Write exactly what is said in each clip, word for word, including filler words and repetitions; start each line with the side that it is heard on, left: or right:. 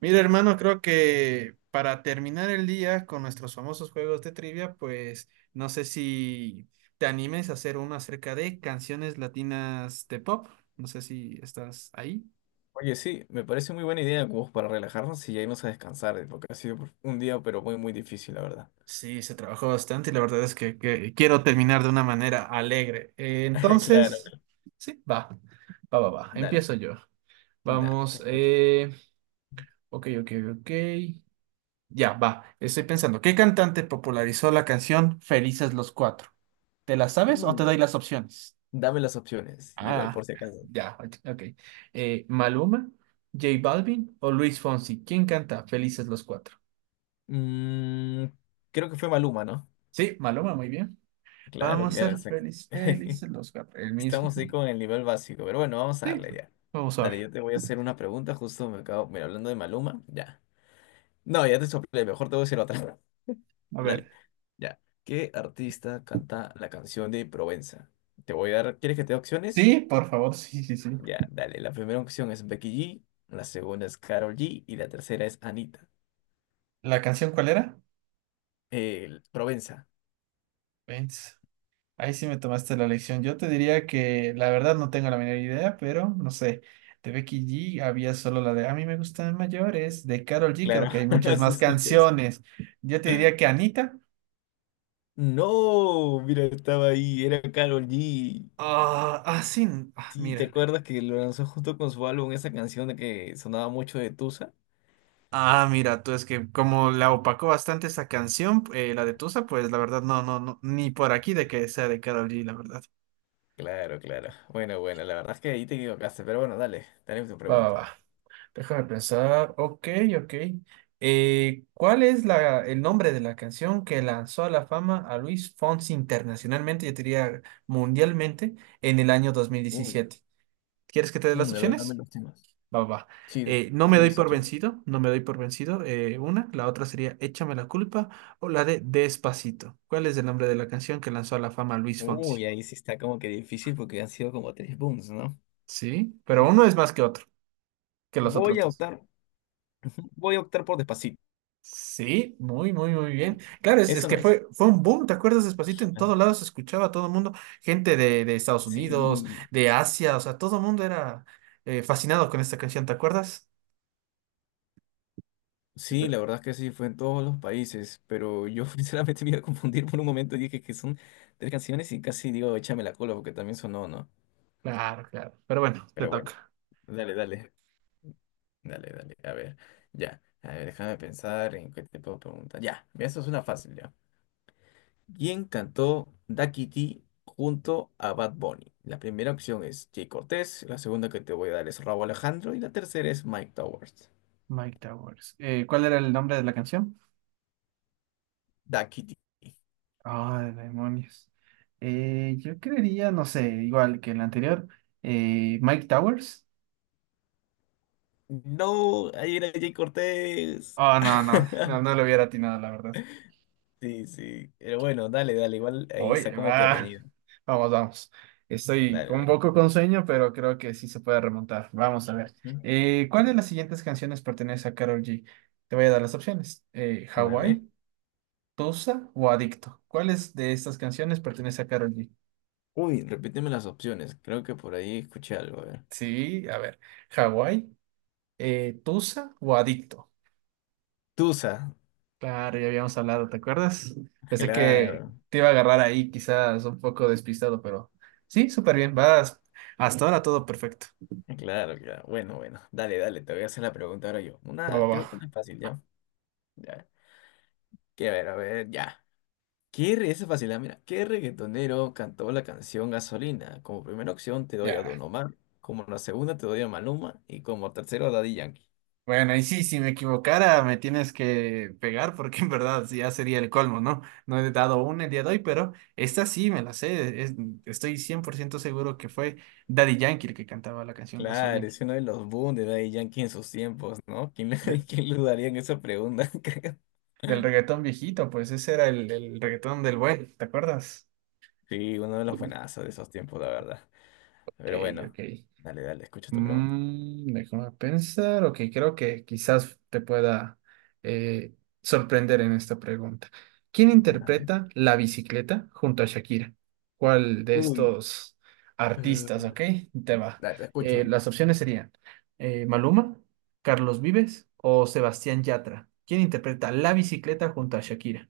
right: Mira, hermano, creo que para terminar el día con nuestros famosos juegos de trivia, pues no sé si te animes a hacer uno acerca de canciones latinas de pop. No sé si estás ahí.
left: Oye, sí, me parece muy buena idea como para relajarnos y ya irnos a descansar, eh, porque ha sido un día, pero muy, muy difícil, la verdad.
right: Sí, se trabajó bastante y la verdad es que, que quiero terminar de una manera alegre. Eh,
left: Claro,
right: entonces, sí, va, va, va, va.
left: dale,
right: Empiezo yo.
left: da, te
right: Vamos,
left: escucho.
right: eh, ok, ok, ok. Ya, va. Estoy pensando, ¿qué cantante popularizó la canción Felices los Cuatro? ¿Te las sabes o te
left: Mm,
right: doy las opciones?
left: dame las opciones, igual
right: Ah,
left: por si acaso.
right: ya, ok. Eh, Maluma, J Balvin o Luis Fonsi. ¿Quién canta Felices los Cuatro?
left: Mm, Creo que fue Maluma, ¿no?
right: Sí, Maluma, muy bien.
left: Claro,
right: Vamos a
left: claro,
right: ser
left: exacto.
right: felices, felices los cuatro. El mismo.
left: Estamos ahí con el nivel básico, pero bueno, vamos a
right: Sí,
left: darle ya.
right: vamos a
left: Dale,
right: ver.
left: yo te voy a hacer una pregunta, justo me acabo, mira, hablando de Maluma, ya. No, ya te soplé, mejor te voy a decir otra.
right: A
left: Dale.
right: ver.
left: Ya. ¿Qué artista canta la canción de Provenza? Te voy a dar, ¿quieres que te dé opciones?
right: Sí, por favor, sí, sí, sí.
left: Ya, dale. La primera opción es Becky G, la segunda es Karol G y la tercera es Anita.
right: ¿La canción cuál era?
left: El- Provenza.
right: Vence. Ahí sí me tomaste la lección. Yo te diría que la verdad no tengo la menor idea, pero no sé. De Becky G había solo la de A mí me gustan mayores. De Karol G creo
left: Claro,
right: que hay muchas
left: así
right: más
left: escuches.
right: canciones. Yo te diría que Anita.
left: No, mira, estaba ahí, era Karol G.
right: Ah, ah, sí. n- Ah,
left: Sí, ¿te
right: mira. que-
left: acuerdas que lo lanzó justo con su álbum esa canción de que sonaba mucho de Tusa?
right: Ah, mira, tú es que como la opacó bastante esa canción, eh, la de Tusa, pues la verdad no, no, no, ni por aquí de que sea de Karol G, la verdad.
left: Claro, claro. Bueno, bueno, la verdad es que ahí te equivocaste, pero bueno, dale, dale tu
right: Va, va,
left: pregunta.
right: va. Déjame pensar. Ok, ok. Eh, ¿cuál es la, el nombre de la canción que lanzó a la fama a Luis Fonsi internacionalmente, yo diría mundialmente, en el año dos mil
left: Uy,
right: diecisiete? ¿Quieres que te dé
left: mm,
right: las
left: de verdad me
right: opciones?
left: los temas.
right: Va, va. Va.
left: Sí,
right: Eh, no me
left: dame
right: doy
left: las
right: por
left: opciones.
right: vencido, no me doy por vencido. eh, una, la otra sería Échame la culpa o la de Despacito. ¿Cuál es el nombre de la canción que lanzó a la fama a Luis Fonsi?
left: Uy, ahí sí está como que difícil porque han sido como tres booms, ¿no?
right: Sí, pero
left: Mm,
right: uno es más que otro, que los
left: Voy a
right: otros.
left: optar, voy a optar por Despacito.
right: Sí, muy, muy, muy bien. Claro, es, es
left: Eso no
right: que
left: es.
right: fue, fue un boom, ¿te acuerdas? Despacito en
left: Ah,
right: todos lados se escuchaba a todo el mundo, gente de, de Estados
left: Sí.
right: Unidos,
left: Sí,
right: de Asia, o sea, todo el mundo era eh, fascinado con esta canción, ¿te acuerdas?
left: sí, la verdad es que sí, fue en todos los países, pero yo sinceramente me iba a confundir por un momento y dije que son tres canciones y casi digo, échame la cola porque también sonó, ¿no?
right: Claro, claro. Pero bueno, te
left: Pero bueno,
right: toca.
left: dale, dale, dale, dale, a ver, ya, a ver, déjame pensar en qué te puedo preguntar. Ya, mira, eso es una fácil, ya. ¿Quién cantó Daquiti junto a Bad Bunny? La primera opción es Jay Cortés, la segunda que te voy a dar es Rauw Alejandro y la tercera es Mike Towers.
right: Mike Towers. Eh, ¿cuál era el nombre de la canción?
left: Daquiti.
right: Ah, de demonios. Eh, yo creería, no sé, igual que el anterior, eh, Mike Towers.
left: No, ahí era Jay Cortés.
right: Oh, no, no, no, no lo hubiera atinado, la verdad.
left: Sí, sí. Pero bueno, dale, dale. Igual ahí
right: Hoy,
left: está como que
right: va.
left: reñido.
right: Vamos, vamos. Estoy
left: Dale,
right: con un
left: dale.
right: poco con sueño, pero creo que sí se puede remontar. Vamos a ver.
left: ¿Mm?
right: Eh, ¿cuál de las siguientes canciones pertenece a Karol G? Te voy a dar las opciones. Eh,
left: Dale.
right: ¿Hawái, Tusa o Adicto? ¿Cuáles de estas canciones pertenece a Karol G?
left: Uy, repíteme las opciones. Creo que por ahí escuché algo. A ver.
right: Sí, a ver. ¿Hawái, eh, Tusa o Adicto?
left: Tusa.
right: Claro, ya habíamos hablado, ¿te acuerdas? Pensé que
left: Claro.
right: te iba a agarrar ahí, quizás un poco despistado, pero sí, súper bien. Vas. Hasta ahora todo perfecto.
left: Claro, claro. Bueno, bueno. Dale, dale. Te voy a hacer la pregunta ahora yo.
right: Va, va,
left: Una, creo que
right: va.
left: una fácil, ¿ya? Ya. Que a ver, a ver, ya. ¿Qué re... Esa es fácil, ah, mira. ¿Qué reggaetonero cantó la canción Gasolina? Como primera opción te doy a
right: Ya.
left: Don Omar, como la segunda te doy a Maluma y como tercero a Daddy Yankee.
right: Bueno, y sí, si me equivocara, me tienes que pegar porque en verdad ya sería el colmo, ¿no? No he dado una el día de hoy, pero esta sí me la sé. Es- estoy cien por ciento seguro que fue Daddy Yankee el que cantaba la canción
left: Claro,
right: Gasolina,
left: es uno de los boom de Daddy Yankee en sus tiempos, ¿no? ¿Quién, le-
right: de-
left: quién le dudaría en esa pregunta? creo?
right: del reggaetón viejito, pues ese era el, el reggaetón del buen, ¿te acuerdas?
left: Sí, uno de los
right: Ok,
left: buenazos de esos tiempos, la verdad. Pero bueno,
right: ok.
left: dale, dale, escucho tu pregunta.
right: Mm, déjame pensar, ok, creo que quizás te pueda eh, sorprender en esta pregunta. ¿Quién
left: Dale.
right: interpreta La bicicleta junto a Shakira? ¿Cuál de
left: Uy,
right: estos
left: eh,
right: artistas, ok? Te va.
left: dale, te
right: Eh,
left: escucho.
right: las opciones serían eh, Maluma, Carlos Vives o Sebastián Yatra. ¿Quién interpreta La bicicleta junto a Shakira?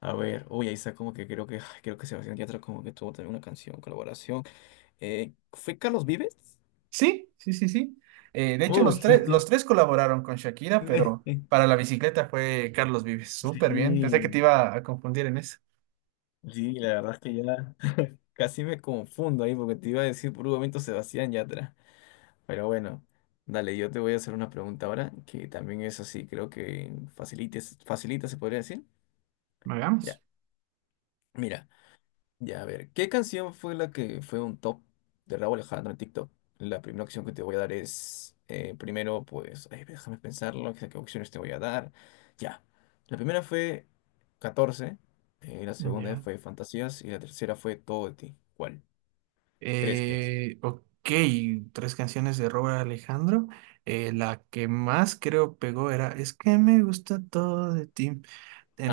left: A ver, uy, ahí está como que creo que, ay, creo que Sebastián Yatra como que tuvo también una canción, colaboración. Eh, ¿fue Carlos Vives?
right: Sí, sí, sí, sí. Eh, de hecho, los
left: Uy,
right: tres,
left: la
right: los
left: tiene.
right: tres colaboraron con Shakira, pero para la bicicleta fue Carlos Vives. Súper bien. Pensé que
left: Sí,
right: te iba a confundir en eso.
left: sí, la verdad es que ya casi me confundo ahí porque te iba a decir por un momento Sebastián Yatra. Pero bueno, dale, yo te voy a hacer una pregunta ahora que también es así, creo que facilita, facilita se podría decir. Ya,
right: Hagamos.
left: mira. Ya, a ver, ¿qué canción fue la que fue un top de Raúl Alejandro en TikTok? La primera opción que te voy a dar es, eh, primero, pues, ay, déjame pensarlo, qué qué opciones te voy a dar. Ya, la primera fue catorce, eh, la segunda
right: Ya.
left: fue Fantasías y la tercera fue Todo de ti. ¿Cuál crees que es?
right: Eh, ok, tres canciones de Robert Alejandro. Eh, la que más creo pegó era Es que me gusta todo de ti.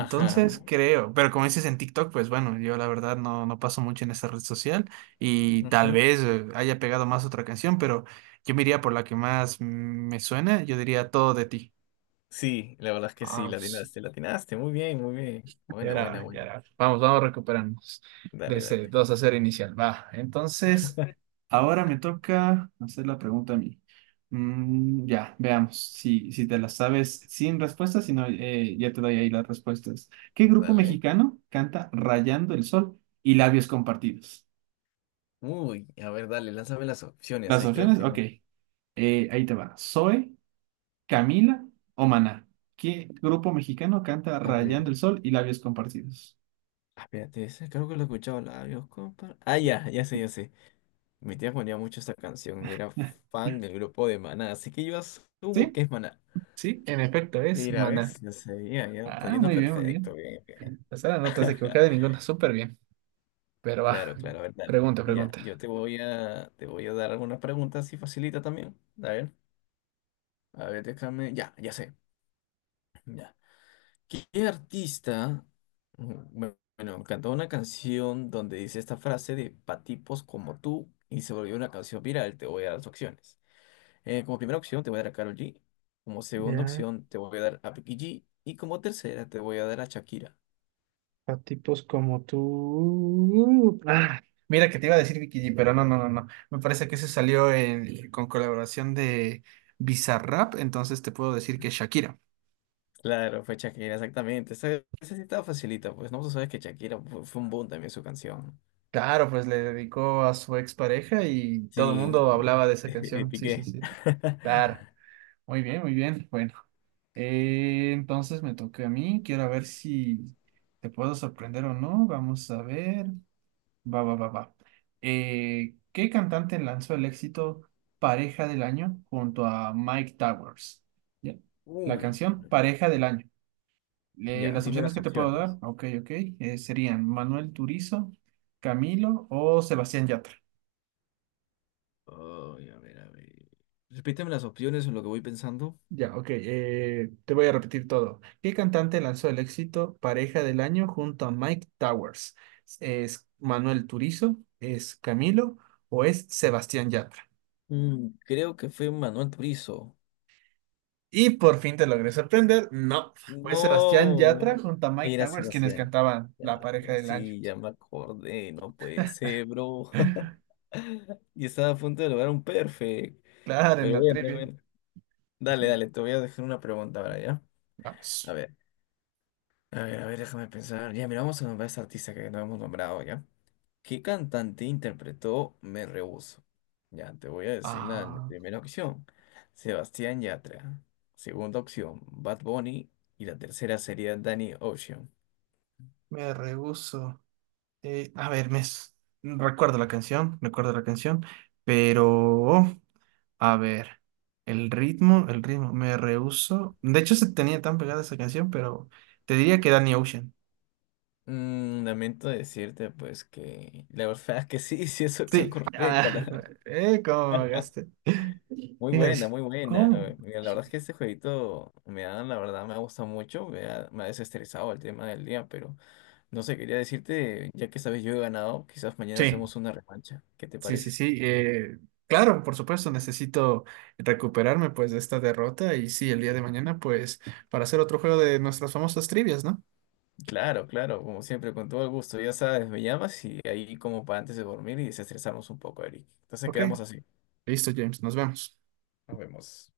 left: Ajá.
right: creo, pero como dices en TikTok, pues bueno, yo la verdad no, no paso mucho en esa red social y tal
left: Ujú.
right: vez eh, haya pegado más otra canción, pero yo me iría por la que más mm, me suena, yo diría Todo de ti.
left: Sí, la verdad es que sí,
right: Ah,
left: la
right: pues,
left: atinaste, la atinaste. Muy bien, muy bien.
right: ya
left: Buena,
right: era
left: buena,
right: hora,
left: buena.
right: ya era hora. Vamos, vamos recuperarnos de
left: Dale,
right: ese
left: dale,
right: dos a cero inicial. Va, entonces, ahora me toca hacer la pregunta a mí. Mm, ya, veamos si, si te la sabes sin respuestas, si no, eh, ya te doy ahí las respuestas. ¿Qué grupo
left: dale.
right: mexicano canta Rayando el Sol y Labios Compartidos?
left: Uy, a ver, dale, lánzame las opciones.
right: Las
left: Ahí creo
right: opciones,
left: que...
right: ok. Eh, ahí te va. Zoe, Camila o Maná. ¿Qué grupo mexicano canta
left: A ver.
right: Rayando el Sol y Labios Compartidos?
left: Ah, espérate, ese creo que lo he escuchado labios, compa. Ah, ya, ya sé, ya sé. Mi tía ponía mucho esta canción y era fan del grupo de Maná, así que yo asumo
right: ¿Sí?
left: que es Maná.
right: Sí, en efecto, es
left: Mira,
right: Maná.
left: ¿ves? Yo sabía, ya está
right: Ah,
left: yendo
right: muy bien, muy
left: perfecto,
right: bien.
left: bien, bien.
right: O sea, no te has
left: Ajá.
right: equivocado de ninguna, súper bien. Pero va,
left: Claro, claro, a ver, dale.
right: pregunta,
left: Ya,
right: pregunta.
left: yo te voy a, te voy a dar algunas preguntas así facilita también. A ver, a ver, déjame. Ya, ya sé. Ya. ¿Qué artista, mm, bu- bueno, cantó una canción donde dice esta frase de patipos como tú y se volvió una canción viral? Te voy a dar las opciones. Eh, como primera opción te voy a dar a Karol G, como segunda
right: Ya,
left: opción te voy a dar a Becky G y como tercera te voy a dar a Shakira.
right: a tipos como tú. Ah, mira que te iba a decir Vicky G, pero no, no, no, no. Me parece que ese salió en- con colaboración de Bizarrap, entonces te puedo decir que Shakira.
left: Claro, fue Shakira, exactamente. Esa, esa sí estaba facilita, pues no tú sabes que Shakira fue, fue un boom también su canción.
right: Claro, pues le dedicó a su expareja y todo el
left: Sí,
right: mundo hablaba de esa canción. Sí, sí,
left: Piqué.
right: sí. Claro. Muy bien, muy bien. Bueno, eh, entonces me toca a mí. Quiero ver si te puedo sorprender o no. Vamos a ver. Va, va, va, va. Eh, ¿qué cantante lanzó el éxito Pareja del Año junto a Mike Towers? Ya. La
left: Uy,
right: canción Pareja del Año. Eh,
left: ya,
right: las
left: dime
right: opciones
left: las
right: que te puedo dar,
left: opciones.
right: ok, ok, eh, serían Manuel Turizo, Camilo o Sebastián Yatra.
left: Ay, a ver, a ver. Repíteme las opciones en lo que voy pensando.
right: Ya, ok. eh, te voy a repetir todo. ¿Qué cantante lanzó el éxito Pareja del Año junto a Mike Towers? ¿Es Manuel Turizo? ¿Es Camilo? ¿O es Sebastián Yatra?
left: Mm, creo que fue Manuel Turizo.
right: Y por fin te logré sorprender. No, fue Sebastián Yatra
left: No,
right: junto a Mike
left: era
right: Towers quienes
left: Sebastián.
right: cantaban
left: Ya,
right: la Pareja
left: ya,
right: del Año.
left: sí, ya me acordé. No puede ser, bro. Y estaba a punto de lograr un perfect.
right: Claro, en
left: Pero
right: la
left: bueno, a
right: trivia.
left: ver. Dale, dale, te voy a dejar una pregunta ahora, ¿ya? A
right: Vamos.
left: ver. A ver, a ver, déjame pensar. Ya, mira, vamos a nombrar a esta artista que no hemos nombrado, ¿ya? ¿Qué cantante interpretó Me Rehuso? Ya, te voy a decir la la
right: Ah,
left: primera opción. Sebastián Yatra. Segunda opción, Bad Bunny. Y la tercera sería Danny Ocean.
right: me rehuso. Eh, a ver, me s- recuerdo la canción, recuerdo la canción, pero a ver, el ritmo, el ritmo, me rehúso. De hecho, se tenía tan pegada esa canción, pero te diría que Danny Ocean.
left: Mm, lamento decirte, pues, que la verdad es que sí, sí es opción
right: Sí.
left: correcta.
right: Ah,
left: La
right: eh, ¿cómo me agaste?
left: muy buena,
right: Fíjate,
left: muy buena.
right: ¿cómo?
left: eh, mira, la verdad es que este jueguito me ha, la verdad, me ha gustado mucho, me ha, me ha desestresado el tema del día, pero no sé, quería decirte, ya que sabes yo he ganado, quizás mañana
right: Sí,
left: hacemos una revancha. ¿Qué te
right: sí, sí,
left: parece?
right: sí. eh, claro, por supuesto, necesito recuperarme pues de esta derrota y sí, el día de mañana pues para hacer otro juego de nuestras famosas trivias, ¿no?
left: Claro, claro, como siempre, con todo el gusto, ya sabes, me llamas y ahí como para antes de dormir y desestresarnos un poco, Eric. Entonces
right: Ok,
left: quedamos así.
right: listo, James, nos vemos.
left: Nos vemos.